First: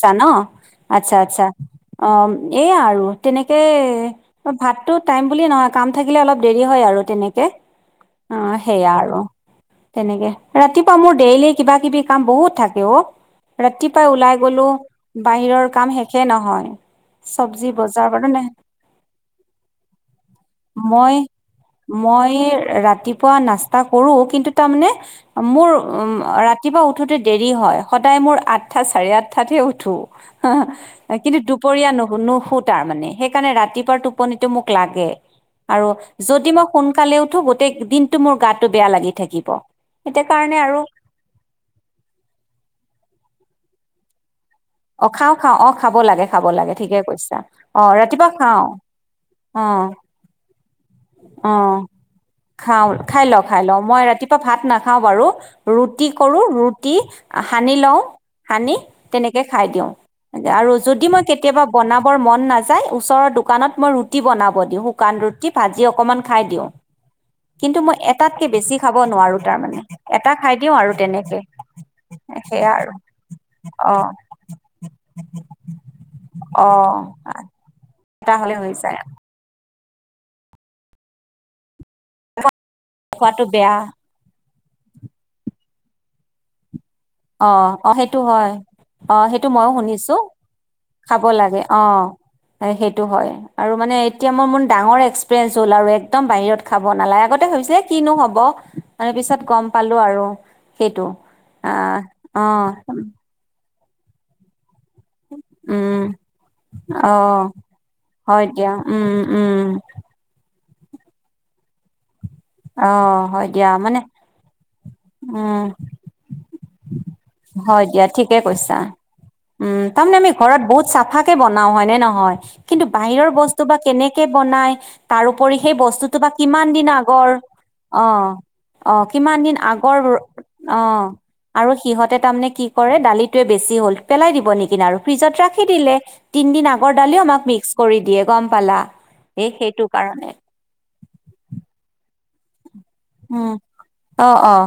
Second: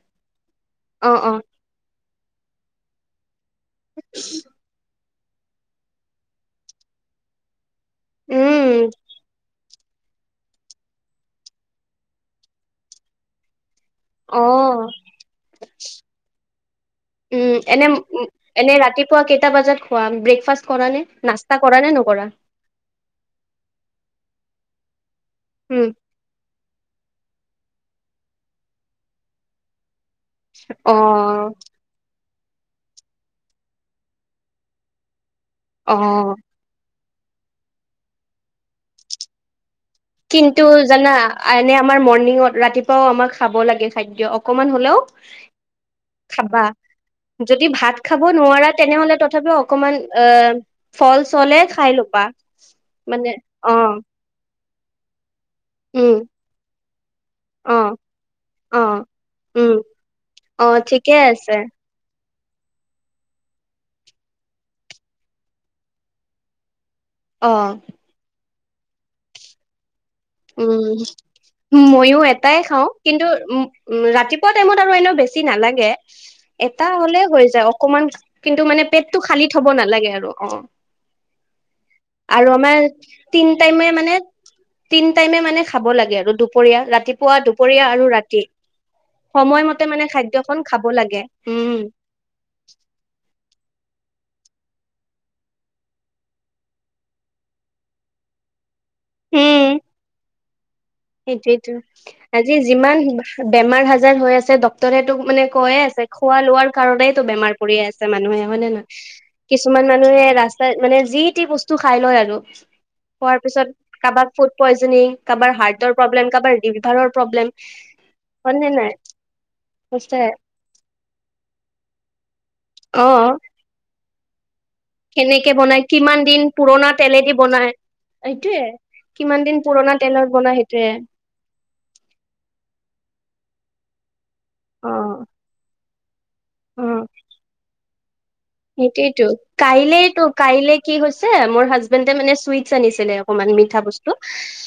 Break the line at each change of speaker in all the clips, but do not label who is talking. চা ন'
অ
আচ্ছা,
অ
আচ্ছা অ', এইয়া আৰু তেনেক তে ভাতটো টাইম বুলি নহয়, কাম থাকিলে অলপ দেৰি হয় আৰু তেনেকে। অ', সেয়া
উম
আৰু। তেনেকে ৰাতিপুৱা মোৰ ডেইলি কিবা কিবি কাম বহুত থাকে অ', ৰাতিপুৱা ওলাই
অ
গ'লো, বাহিৰৰ কাম শেষে নহয়।
উম,
চব্জি
এনে
বজাৰ
উ,
বাৰু নে
এনে ৰাতিপুৱা কেইটা বজাত খোৱা? ব্ৰেকফাষ্ট কৰা নে?
মই
নাস্তা কৰানে ন
মই ৰাতিপুৱা নাস্তা কৰোঁ। কিন্তু তাৰমানে মোৰ উম, ৰাতিপুৱা উঠোতে দেৰি হয় সদায় মোৰ আঠটা, চাৰে আঠ হঠাৎ হে উঠো
অ
কিন্তু দুপৰীয়া নুশুনো কো তাৰমানে সেইকাৰণে ৰাতিপুৱাৰ টোপনিটো মোক লাগে আৰু
অ
যদি মোক সোন সকালে উঠো গোটেই দিনটো মোৰ গাটো বেয়া লাগি থাকিব। সেইটো কাৰণে
কিন্তু
আৰু
জানা এনে আমাৰ মৰ্ণিঙত ৰাতিপুৱাও আমাক খাব লাগে খাদ্য। কমান হ'লেও
অ খাওঁ খাওঁ অ খাব লাগে খাব
খাবা,
লাগে ঠিকে কৈছা
যদি
অ
ভাত খাব
ৰাতিপুৱা খাওঁ
নোৱাৰা তেনেহ'লে তথাপ ৰু
অ
অকমান অ'। ফল চলে
অ',
খাই ল'বা
খাওঁ খাই
মানে
লওঁ, খাই
অ
লওঁ মই ৰাতিপুৱা ভাত নাখাও বাৰু। ৰুটি
উম
কৰোঁ, ৰুটি
অ
সানি লওঁ। সানি
অ
তেনেকে খাই
উম
দিওঁ
অ
আৰু যদি
ঠিকে
মই
আছে
কেতিয়াবা বনাবৰ মন নাযায় ওচৰৰ দোকানত মই ৰুটি বনাব দিওঁ, শুকান ৰুটি, ভাজি অকমান খাই দিওঁ।
অ
কিন্তু মই এটাতকে বেছি খাব নোৱাৰোঁ তাৰমানে। এটা খাই দিওঁ আৰু
উম,
তেনেকে
ময়ো এটাই
সেয়া
খাওঁ
আৰু
কিন্তু উ,
অ
উ, ৰাতিপুৱা টাইমত আৰু এ এনেও বেছি নালাগে,
অ
এটা হ'লে হৈ যায়। আন
এটা হলে
কিন্তু
হৈ
মানে
যায়
পেটটো খালি থ'ব নালাগে আৰু অ', আৰু আমাৰ
খোৱাটো
তিন
বেয়া
টাইমে মানে, তিন টাইমে মানে খাব লাগে আৰু দুপৰীয়া, ৰাত তিপুৱা,
অ
দুপৰীয়া
অ
আৰু
সেইটো
ৰাতি।
হয় অ সেইটো মইও
সময়মতে মানে
শুনিছো
খাদ্যখন খাব লাগে, উম।
আই সেইটো হয় আৰু মানে এতিয়া মোৰ মোৰ ডাঙৰ এক্সপিৰিয়েঞ্চ হ'ল আৰু একদম বাহিৰত খাব নালাগে আগতে ভাবিছিলে কিনো হ'ব। তাৰেপিছত
উম
গম পালোঁ আৰু সেইটো
সেইটোয়েতো।
আ
আজি যিমান বেমাৰ হাজাৰ হৈ আছে ড ডক্টৰেটো মানে কৈয়ে আছে
উম
খোৱা-লোৱাৰ
অ
কাৰণেইটো বেমাৰ পৰি আছে মানুহে হয় নে
দিয়া
নহয়
উম উম
কিছুমান মানুহে ৰাস্তাত মানে যি টি বস্তু খাই লয় আৰু।
অ
হোৱাৰ
হয়
পিছত
দিয়া মানে
কাৰোবাক ফুড পয়জনিং কাৰোবাৰ
উম
হাৰ্ট
হয় দিয়া ঠিকে
হয় নে
কৈছা।
নাই
উম তাৰমানে
সঁচাই
আমি ঘৰত বহুত চাফা কে বনাও হয় নে নহয়? কিন্তু
অ
বাহিৰৰ বস্তু বা কেনেকে বনায়।
কেনেকে
তাৰপৰি সেই
বনাই
বস্তুটো বা কিমান দিন
পুৰণা
আগৰ?
তেলেদি বনাই
অ'
সেইটোয়ে
অ' কিমান দিন
পুৰণা
আগৰ,
তেলত বনাই সেইটোয়ে
অ'। আৰু সিহঁতে তাৰমানে কি কৰে দালিটোৱে বেছি হ'ল পেলাই দিব নেকিন
অ
আৰু ফ্ৰিজত ৰাখি দিলে। তিনদিন আগৰ দালিও আমাক মিক্স কৰি দিয়ে। গম পালা।
সটোতো
এই সেইটো
কাইলেতো
কাৰণে
কাইলে কি হৈছে মোৰ হাজবেণ্ডে মানে নিছে নিছিলে অকমান
উম,
মিঠা বস্ত।
অ', অ',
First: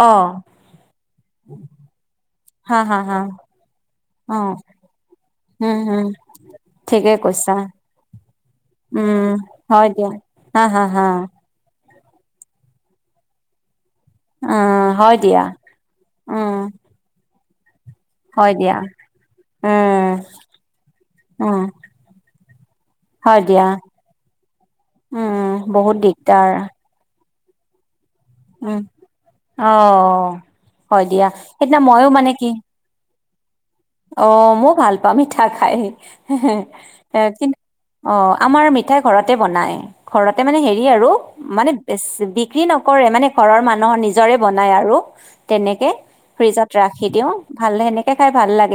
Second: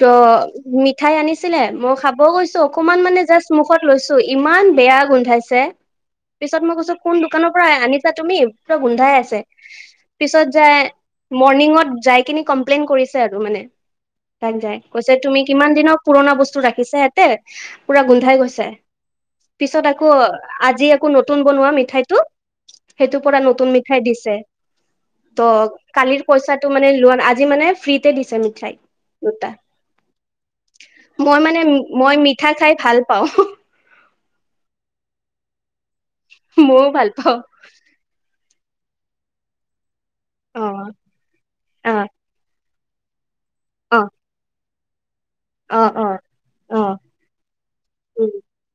ত' মিঠাই আনিছিলে মই খাব গৈছো
হা,
অকমান
হা, হা,
মানে জাষ্ট মুখত লৈছো
অ',
ইমান বেয়া গোন্ধাইছে,
উম, উম,
পিছত মই কৈছো
ঠিকে
কোন দোকানৰ
কৈছা
পৰা আনি াতুমি পোৰা গোন্ধাই
উম,
আছে,
হয় দিয়া
পিছত
হা,
যায়
হা, হা।
মৰ্নিং উঅট যায় কিনি কমপ্লেইন কৰিছে আৰু মানে। তাক যায়,
উম,
কৈছে
হয়
তুমি
দিয়া।
কিমান দিনৰ পুৰণা
উম,
বস্তু ৰাখিছা এতে। পুৰা গোন্ধাই
হয়
গৈছে,
দিয়া।
পিছত আকৌ
উম,
আজি আকৌ নতুন
উম,
বনোৱা মিঠাইতটো এইটো পোৰা
হয় দিয়া।
নতুন মিঠাই দিছে
উম,
ত',
বহুত
কালিৰ
দিগদাৰ।
পইচাটো মানে লৈ আজি মানে ফ্ৰীতে দিছে মিঠাই
উম,
দুটা।
অ'। হয় দিয়া।
মই মানে,
সেইদিনা মইও
মই
মানে কি
মিঠা খাই ভাল পাওঁ।
অ, মই ভাল পাওঁ মিঠা খাই,
মইও ভাল পাওঁ
কিন্তু অ', আমাৰ মিঠ মিঠাই ঘৰতে বনাই, ঘৰতে মানে
অ
হেৰি আৰু মানে
অ
বিক্ৰী নকৰে মানে ঘৰৰ মানুহৰ
অ
নিজৰে বনাই আৰু।
অ
তেনেকে
অ
ফ্ৰিজত
অ
ৰাখি দিও, ভাল সেনেকে
উম
খাই ভাল লাগে।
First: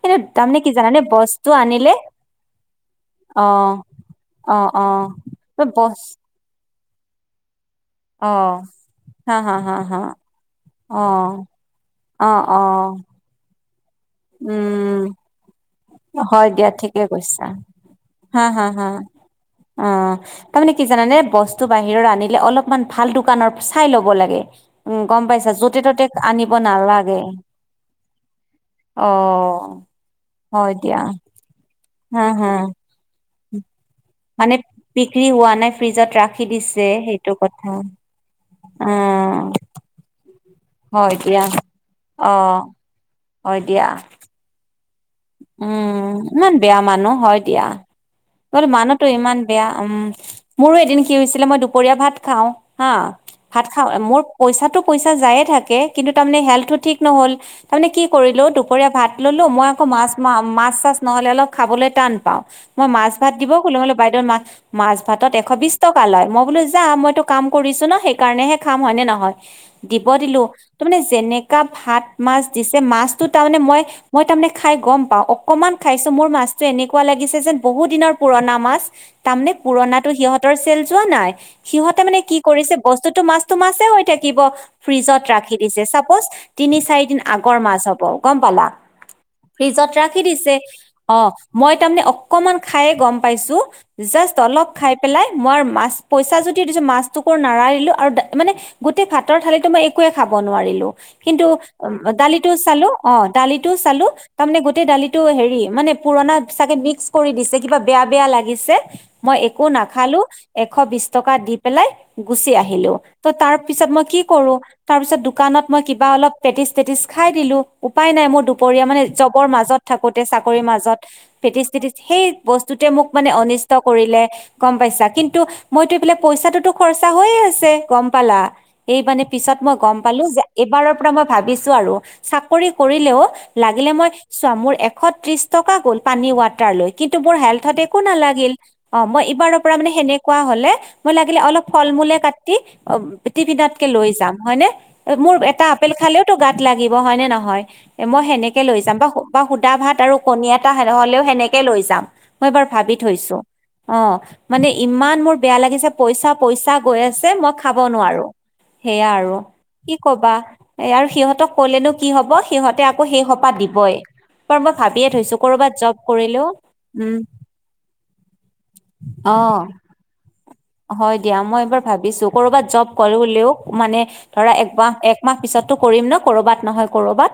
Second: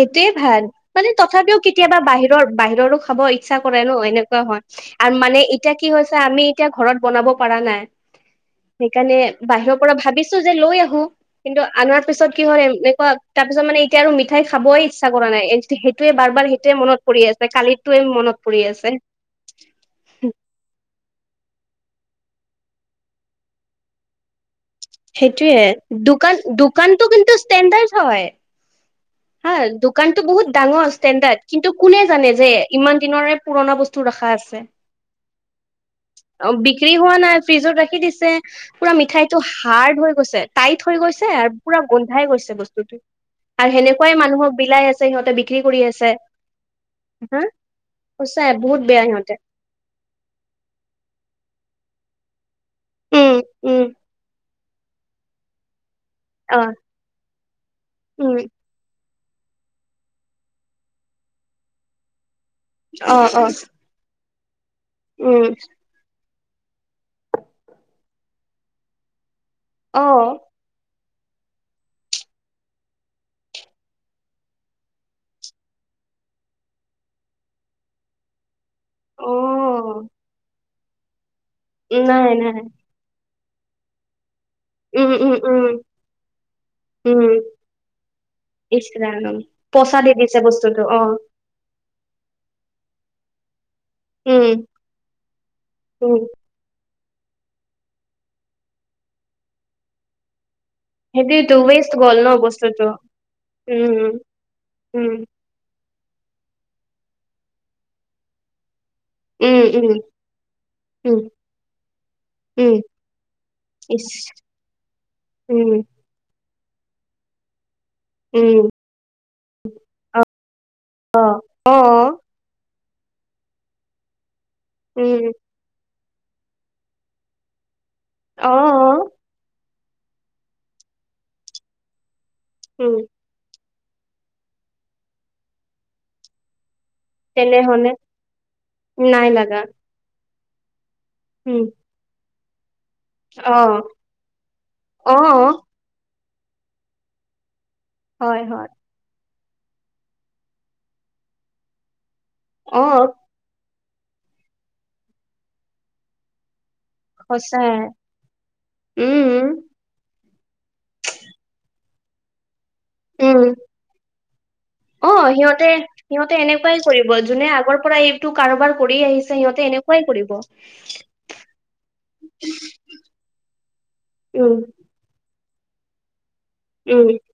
কিন্তু তাৰমানে
ভাল,
কি জানানে
মানে
বস্তু
তথাপিও
আনিলে
কেতিয়াবা বাহিৰৰ বাহিৰৰো খাব ইচ্ছা
অ'
কৰে ন', এনেকুৱা
অ
হয়। আৰু মানে
অ
এতিয়া কি
বছ
হৈছে, আমি এতিয়া ঘৰত বনাব পৰা নাই।
অ'।
সেইকাৰণে
হা হা হা
বাহিৰৰ পৰা
হা
ভাবিছো যে লৈ
অ
আহো, কিন্তু আনাৰ
অ
পিছত কি
অ
হয় এনেকুৱা তাৰ পিছত মানে ঠাই খাবই
উম
ইচ্ছা কৰা নাই সেইটোৱে বাৰ বাৰ
হয় দিয়া
সেইটোৱে মনত
ঠিকে
পৰি
কৈছা
আছে কালিটোৱে মনত
হা
পৰি
হা হা
আছে।
অ' তাৰমানে কি জানানে বস্তু বাহিৰৰ আনিলে, অলপমান ভাল দোকানৰ চাই ল'ব লাগে। উম, গম পাইছা,
সেইটোয়ে
য'তে ত'তে
দোকান
আনিব
দোকানটো
নালাগে।
কিন্তু ষ্টেণ্ডাৰ্ড হয় হা
অ'।
দোকানটো বহুত
হয়
ডাঙৰ
দিয়া
ষ্টেণ্ডাৰ্ড, কিন্তু কোনে
হা
জানে যে
হা
ইমান দিনৰৰে পুৰণা বস্তু টো ৰাখা
মানে
আছে,
বিক্ৰী হোৱা নাই ফ্ৰিজত ৰাখি দিছে
বিক্ৰী হোৱা
সেইটো
নাই,
কথা
ফিজত ৰাখি দিছে, পোৰা মিঠাই টো
উম
হাৰ্ড হৈ গৈছে। টাইট হৈ
হয়
গৈছে
দিয়া
আৰু পুৰা গন্ধাই
অ
গৈছে বস্তুটো
হয়
আৰু
দিয়া
সেনেকুৱ টোমুক বিলাই আছে।
উম,
আছে
ইমান বেয়া মানুহ, হয়
হা
দিয়া।
সঁচাই
বলো
বহুত বেয়া
মানুহতো ইমান
সিহঁতে
বেয়া উম' মোৰো এদিন কি হৈছিলে মই দু দুপৰীয়া ভাত খাওঁ হা,
উম
ভাত
উম
খাওঁ, মোৰ পইচাটো পইচা যায়ে থাকে কিন্তু তাৰমানে
অ
হেল্থো ঠিক নহ'ল তাৰমানে কি
উম
কৰিলো দুপৰীয়া ভাত ললো মই ৌ মাছ মা, মাছ চাছ নহ'লে অলপ খাবলৈ টান পাওঁ মই মাছ
অ
ভাত
অ
দিব ক'লো মলে বাইদেউত মাছ মাছ ভাতত এশ
উম
বিশ টকা লয় মই বোলো যা, মইতো কাম কৰিছো ন', সেইকাৰণেহে খাম হয় নে নহয়?
অ
দিব দিলো ত', মানে যেনেকা ভাত মাছ দিছে, মাছতো তাৰমানে মই মই তাৰমানে খাই গম পাও অকনমান খাইছো, মোৰ মাছতটো এনেকুৱা লাগিছে যেন বহুত দিনৰ পুৰণা মাছ তামনে পুৰনাটো সিহঁতৰ চেল যোৱা নাই,
অ
সিহঁতে মানে
নাই
কি
নাই
কৰিছে, বস্তুতটো মা তোমাছে হৈ থাক ব
উম
ফ্ৰিজত
উম
ৰাখি
উম
দিছে। চাপজ তিনি চাৰি দিন আগৰ মাছ হ'ব, গম পালা।
জানম
ফ্ৰিজত ৰাখি দিছে। অ', মই তাৰমানে অকনমান খাইয়ে গম পাইছো। জাস্ট
উম
অলপ খাই পেলাই। মই মাছ
উম
পইছা যদিও দিছো মাছ টুকুৰা নাৰাৰিলো আৰু মানে গোটেই ভাতৰ থালিতো মই একোৱে খাব নোৱাৰিলো। কিন্তু
সেইটোৱেতো ৱেষ্ট গ'ল ন
দালিতটো
বস্তুটো
চালো। অ', দালিতটো চালো।
উম
তাৰমানে গোটেই
উম
দালিতটো হেৰি মানে পুৰণা চাগে মিক্স কৰি দিছে, কিবা বেয়া বেয়া লাগিছে। মই
উম
একো
উম উম
নাখালো এশ বিছ
উম
টকা দি পেলাই গুচি
উম
আহিলো। ত', তাৰ পিছত মই
ইচ
কি কৰো, তাৰপিছত দোকানত
উম
মই কিবা অলপ পেটিছ তেটতিচ খাই দিলো, উপায় নাই। মই
উম
দুপৰীয়া মানে জবৰ মাজত থাকোতে চা কৰিৰ মাজত,
অ
পেতিছ
অ
তেটিছ। সেই বস্তুতে মোক মানে অনিষ্ট কৰিলে। গম পাইছা
উম
কিন্তু মইতো এই বিলাক পইচাটোতো খৰচা হৈয়ে আছে গম পালা
অ
এই মানে পিছত মই গম পালো যে এইবাৰৰ পৰা মই ভাবিছো আৰু চাকৰি
উম
কৰিলেও লাগিলে মই চোৱা মোৰ এশ ত্ৰিশ টকা গ'ল পানী ৱাটাৰ লৈ। কিন্তু মোৰ হেল্থত
তেনেহলে
একো নালাগিল অ মই
নাই
এইবাৰৰ
লাগা
পৰা মানে সেনেকোৱা হলে মই লাগিলে
উম
অলপ ফল মূলে কাটি অ
অ
টিফিনতকে লৈ যাম হয়নে।
অ
মোৰ এটা আপেল খালেও গাত লাগিব হয় নে নহয় এ মই
হয়
সেনেকে
হয়
লৈ যাম। বা বা সুদা ভাত আৰু কণী এটা হলেও সেনেকে লৈ যাম মই এবাৰ
অ
ভাবি থৈছো। অ' মানে ইমান মোৰ বেয়া লাগিছে পইচা পইচা গৈ আছে মই খাব
সঁচাই
নোৱাৰো। সেয়া আৰু
উম
কি কবা এ আৰু সিহঁতক ক'লে নো কি হ'ব সিহঁতে আকৌ সেই সোপা
উম
দিবই। মই ভাবি
অ' সিহঁতে সিহঁতে এনেকুৱাই কৰিব যোনে আগৰ পৰা এইটো কাৰোবাৰ কৰি আহিছে
অ
সিহঁতে এনেকুৱাই কৰিব।
হয় দিয়া মই এইবাৰ ভাবিছো কৰবাত জব কৰিলেও মানে ধৰা
উম
একমাহ একমাহ পিছতো কৰিম ন কৰবাত নহয়
উম
কৰবাত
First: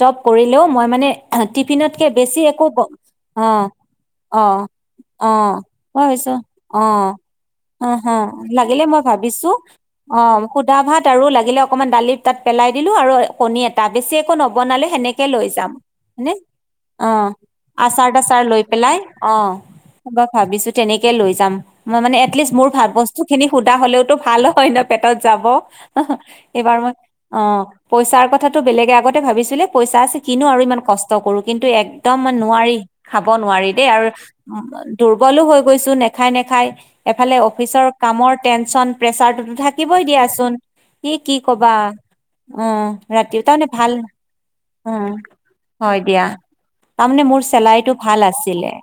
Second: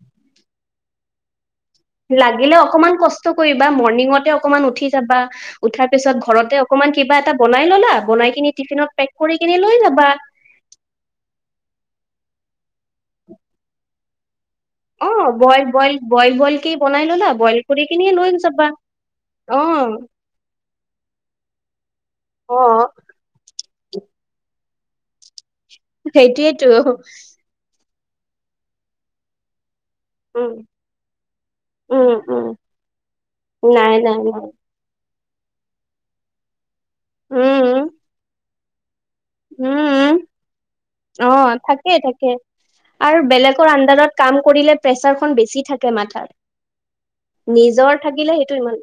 জব কৰিলেও মই মানে- টিফিনতকে বেছি
লাগিলে
একো
অকনমান কষ্ট
অ
কৰিবা মৰ্নিং
অ
অকনমান উঠি যাবা
অ
উঠাৰ
মই
পিছত
ভাবিছো
ঘৰতে অকনমান
অ
কিবা এটা বনাই লয়
অ' হ লাগিলে মই ভাবিছো
যাবা
অ সুধা ভাত আৰু লাগিলে অকমান ডালি তাত পেলাই দিলো আৰু কণী এটা বেছি একো নক বনালে
অ
সেনেকে লৈ
বইল
যাম
বইল
হনে।
বইল বইল কি বনাই ললা
অ'
বইল কৰি কিনি
আচাৰ তাচাৰ লৈ
যাবা
পেলাই অ'। মই ভাবিছো তেনেকে লৈ যাম। মানে এটলিষ্ট
অ
মোৰ ভাল বস্তু খিনি সোধা হলেওতো ভাল হয় ন পেটত যাব।
সেইটোয়েতো
এইবাৰ মই অ পইচাৰ কথাটো বেলেগ আগতে ভাবিছিলো পইচা আছে কিনো
উম
আৰু ইমান কষ্ট কৰো। কিন্তু
উম
একদম
উম
নোৱাৰি খাব নোৱাৰি দেই
নাই
আৰু
নাই নাই
উম দুৰ্বলও হৈ গৈছো নেখাই নেখাই এফালে অফিচৰ
উম
কামৰ টেনচন প্ৰেচাৰটো থাকিবই
উম
দিয়াচোন। ই
অ
কি কৱা
থাকে থাকে
উম
আৰু
ৰাতিও তাৰমানে
বেলেগৰ
ভাল
আণ্ডাৰত কাম কৰিলে
উম
প্ৰেচাৰখন বেছি থাকে
হয় দিয়া।
মাথাত
তাৰমানে মোৰ চেলাৰিটো
নিজৰ
ভাল
থাকিলে সেইটো
আছিলে।
ইমান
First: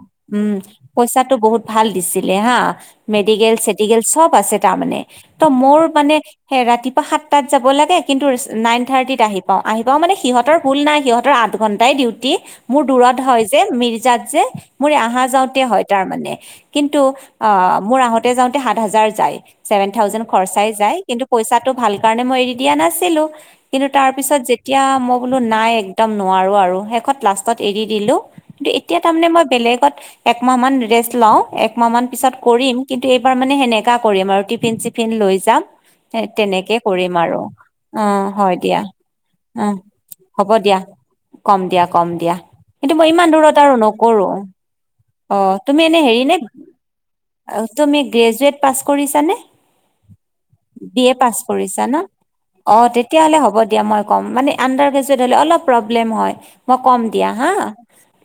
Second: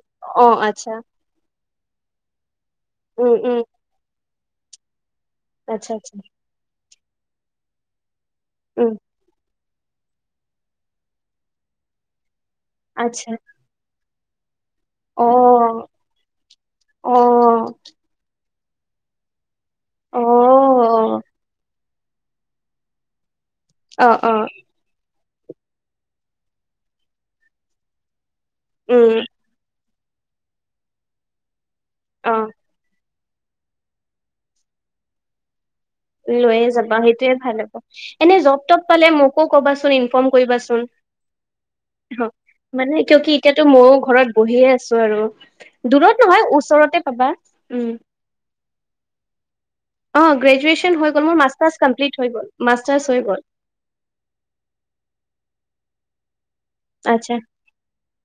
অ
উম
আচ্ছা
পইচাটো বহুত ভাল দিছিলে হা
উম
মেডিকেল
উম
মেডিকেল চব আছে তাৰ মানে ত' মোৰ
আচ্ছা
মানে
আচ্ছা
ৰাতিপুৱা সাতটাত যাব লাগে কিন্তু নাইন
উম
থাৰ্টিত আহি পাওঁ আহি পাওঁ মানে সিহঁতৰ ভুল নাই সিহঁতৰ আঠ ঘন্টাই ডিউটি মোৰ দূৰত
আচ্ছা
হয় যে। মিৰ্জাত যে মোৰ
অ
আহা যাওঁতে হয় তাৰ মানে কিন্তু
অ
আহ মোৰ আহোতে যাওঁতে সাত হাজাৰ যায়। ছেভেন
অ
থাউজেন খৰচাই যায় কিন্তু পইচাটো ভাল কাৰণে মই এৰি দিয়া নাছিলো। কিন্তু
অ
তাৰ
অ
পিছত যেতিয়া মই বোলো নাই একদম নোৱাৰো আৰু শেষত লাষ্টত এৰি দিলো। কিন্তু এতিয়া
উম
তাৰমানে মই বেলেগত একমাহ মান ৰেষ্ট লও একমাহ মান
অ
পিছত কৰিম। কিন্তু এইবাৰ মানে সেনেকা কৰিম আৰু টিফিন চিফিন লৈ যাম।
লৈয়ে
তেনেকে
যাবা
কৰিম
সেইটোয়ে
আৰু
ভাল হ'ব
অ
এনে
হয়
জব
দিয়া
তপ পালে মোকো
আহ
কবাচোন ইনফৰ্ম
হ'ব দিয়া।
কৰিবাচোন
কম দিয়া কম দিয়া। কিন্তু
মানে
মই
কিয়
ইমান
কি
দূৰত
এতিয়াতো
আৰু
ময়ো
নকৰো
ঘৰত বহিয়ে আছো আৰু
অ তুমি এনে
দূৰত
হেৰি নে
নহয় ওচৰতে পাবা উম
তুমি গ্ৰেজুৱেট পাছ কৰিছা নে?
অ গ্ৰেজুৱেচন
বি
হৈ
এ
গ'ল
পাছ
মোৰ মাষ্টাৰ্ছ
কৰিছা ন
কমপ্লিট হৈ গ'ল
অ
মাষ্টাৰ্ছ
তেতিয়
হৈ
হলে
গ'ল
হ'ব দিয়া মই ক'ম মানে আণ্ডাৰ গ্ৰেজুৱেট হলে অলপ। মই কম দিয়া
আচ্ছা
হা।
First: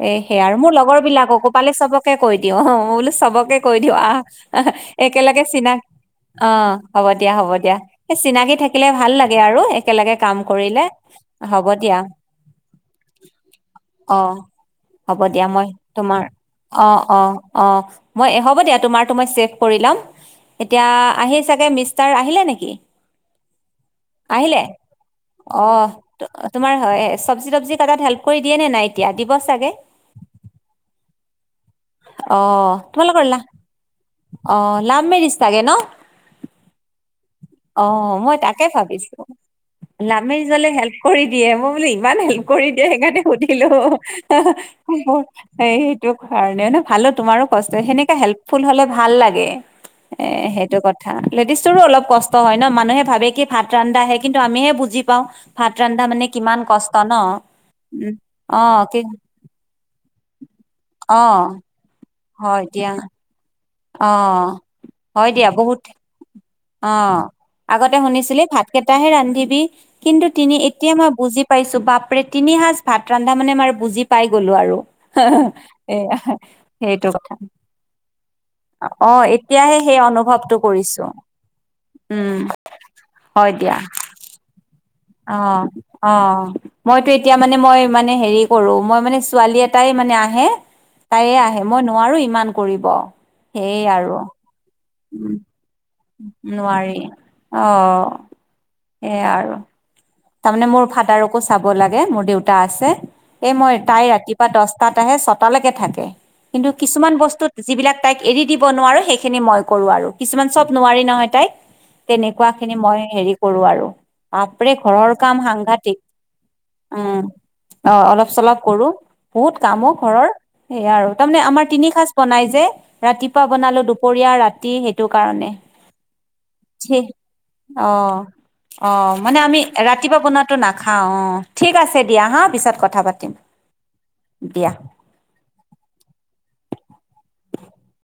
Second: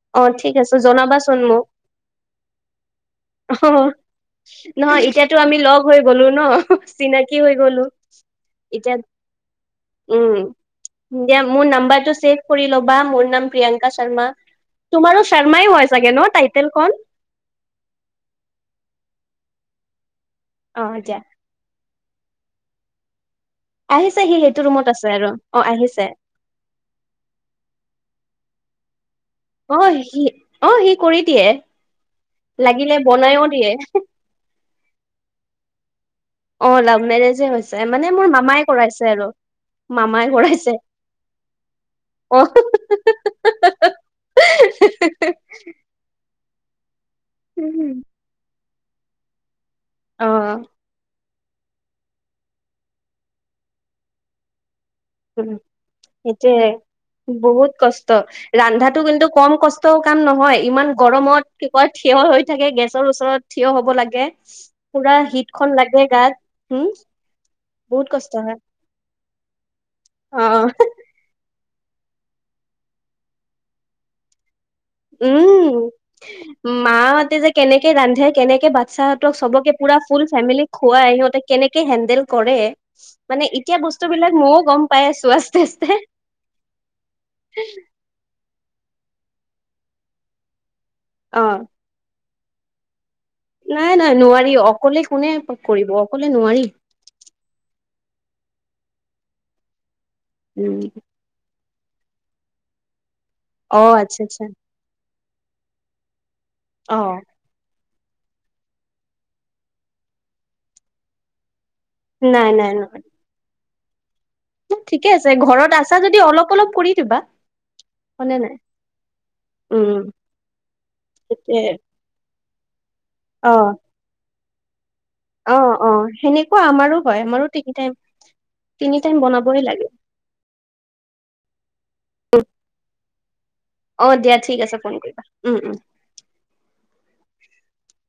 এ
অ
সেয়া
ঠিক
আৰু মোৰ
আছে
লগৰ
জনাবাচোন
বিলাকক
মোক
পালে চবকে কৈ দিওঁ অ মই বো চবকে
অ
কৈ দি। আহ
নহয় এতিয়াতো
একেলগে
আমি
চিনাক
লগ হৈ গলো ন
অ হ'ব দিয়া
চিনাকি
হ'ব
হৈ
দিয়া
গলো
সেই চিনাকি থাকিলে।
এতিয়া
ভাল লাগে আৰু একেলগে কাম
উম
কৰিলে
দিয়া মোৰ
হ'ব দিয়া।
নাম্বাৰটো ছেভ কৰি ল'বা মোৰ নাম প্ৰিয়ংকা
অ
শৰ্মা।
হ'ব
তোমাৰো
দিয়া
শৰ্মাই
মই
হয় চাগে ন
তোমাৰ
টাইটেলখন
অ-অ-অ মই হ'ব দিয়া। তোমাৰ টু মই চেভ কৰি লয়
অ দিয়া
এতিয়া মিষ্টাৰ আহিল নিকি?
আহিছে সি সেইটো ৰুমত আছে। আৰু আহিছে
অ' তোমাৰ হয় চবজি তবজি কাটাত হেল্প কৰি দিয়ে নে নাই। এতিয়া দিব চাগে
অ সি অ সি কৰি দিয়ে
আহ
লাগিলে
তোমাল কৰিলা।
বনাইও দিয়ে
অ' লাম মেৰিছ তাকে ন।
অ' লাভ মেৰেজে হৈছে মানে মোৰ মামাই কৰাইছে আৰু। মামাই
লামে জলে
কৰাইছে
হেল্প কৰি দিয়ে মই বোলে ইমান
অ
হেল্প কৰি দিয়ে সেইকাৰণে সুধিলো। এই এইটো মান ন ভালো তোমাৰো কষ্ট সেনেকাে হেল্পফুল হলে ভাল লাগে এ
অ
সেইটো কথা। লেডিজৰো অল কষ্ট হয় ন মানুহে ভাবে কি ভাত ৰান্ধা আহে কিন্তু আমিহে বুজি। পাওঁ
উ
ভাত ৰন্ধা মানে কিমান
সেইটোয়ে
কষ্ট ন
বহুত কষ্ট
উম অ', কি
ৰন্ধাটো কিন্তু কম কষ্ট। টান নহয় ইমান গৰম ত
অ',
কি কয় থিয় হৈ
হয়
থাকে
দিয়া
গেছৰ ওচৰত থিয় হ'ব লাগে
অ',
পুৰা
হয়
হিট
দিয়া
খন
বহুত
লাগে গাত। উম
অ আগতে
বহুত কষ্ট
শুনিছিলি
হয়
ভাত কেইটাহে ৰান্ধিবি কিন্তু
অ
তিনি এতিয়া মই বুজি। পাইছো বাপৰে তিনি সাঁজ ভাত ৰান্ধা মানে ম আৰু বুজি পাই গ'লো আৰু।
উম,
এয়া সেইটো কথা
মাহতে যে কেনেকে ৰান্ধে কেনেকে
অ',
বাচ্ছাহতক চবকে।
এতিয়াহে
পোৰা
সেই
ফুল
অনুভৱটো
ফেমিলি
কৰিছো।
খুৱাই সিহঁতে কেনেকে হেণ্ডেল
উম,
কৰে এতিয়া বস্তু বিলাক ময়ো গম পাই আছো আস্তে আস্তে
অ-অ মইতো এতিয়া মানে মই মানে হেৰি কৰো মই মানে ছোৱালী এটাই মানে আহে তাইে আহে মই নোৱাৰো ইমান কৰিব। সেই আৰু
নাই-নাই নোৱাৰি অকলে কোনে
উম,
কৰিব।
নোৱাৰি অ সেইয়াই আৰু। তাৰমানে
উম
মোৰ ফাদাৰকো চাব লাগে মোৰ দেউতা আছে। এই মই
অ
তাই
আচ্ছা আচ্ছা
ৰাতিপুৱা দহটাত আহে ছটালৈকে থাকে কিন্তু
অ
কিছুমান বস্তু যিবিলাক তাইক এৰি দিব নোৱাৰো সেইখিনি মই কৰো আৰু কিছুমান চব নোৱাৰি নহয় তাইক
নাই
তেনেকুৱা
নাই
খিনি মই
নাই
হেৰি কৰো আৰু। তাৰাপৰে
ঠিকে
ঘৰৰ
আছে
কাম
ঘৰত আছা
সাংঘাতিক
যদি অলপ অলপ কৰি দিবা
উম, অ অলপ
হয়নে নাই
চলপ কৰো বহুত কামো
উম
ঘৰৰ সেয়া আৰু তাৰমানে আমাৰ
সেইটোয়ে
তিনি সাঁজ বনাই যে। যে ৰাতিপুৱা
অ
বনালো দুপৰীয়া ৰাতি স টো কাৰণে
অ অ সেনেকুৱা আমাৰো হয় আমাৰো তিনি টাইম
অ-অ
তিনি টাইম
মানে আমি
বনাবই লাগে
ৰাতিপুৱা বনাতো নাখাও অ', ঠিক আছে দিয়া হাঁ পিছত কথা পাতিম
অ ঠিক
দিয়া।
আছে ফোন কৰিবা উম উম
[inaudible]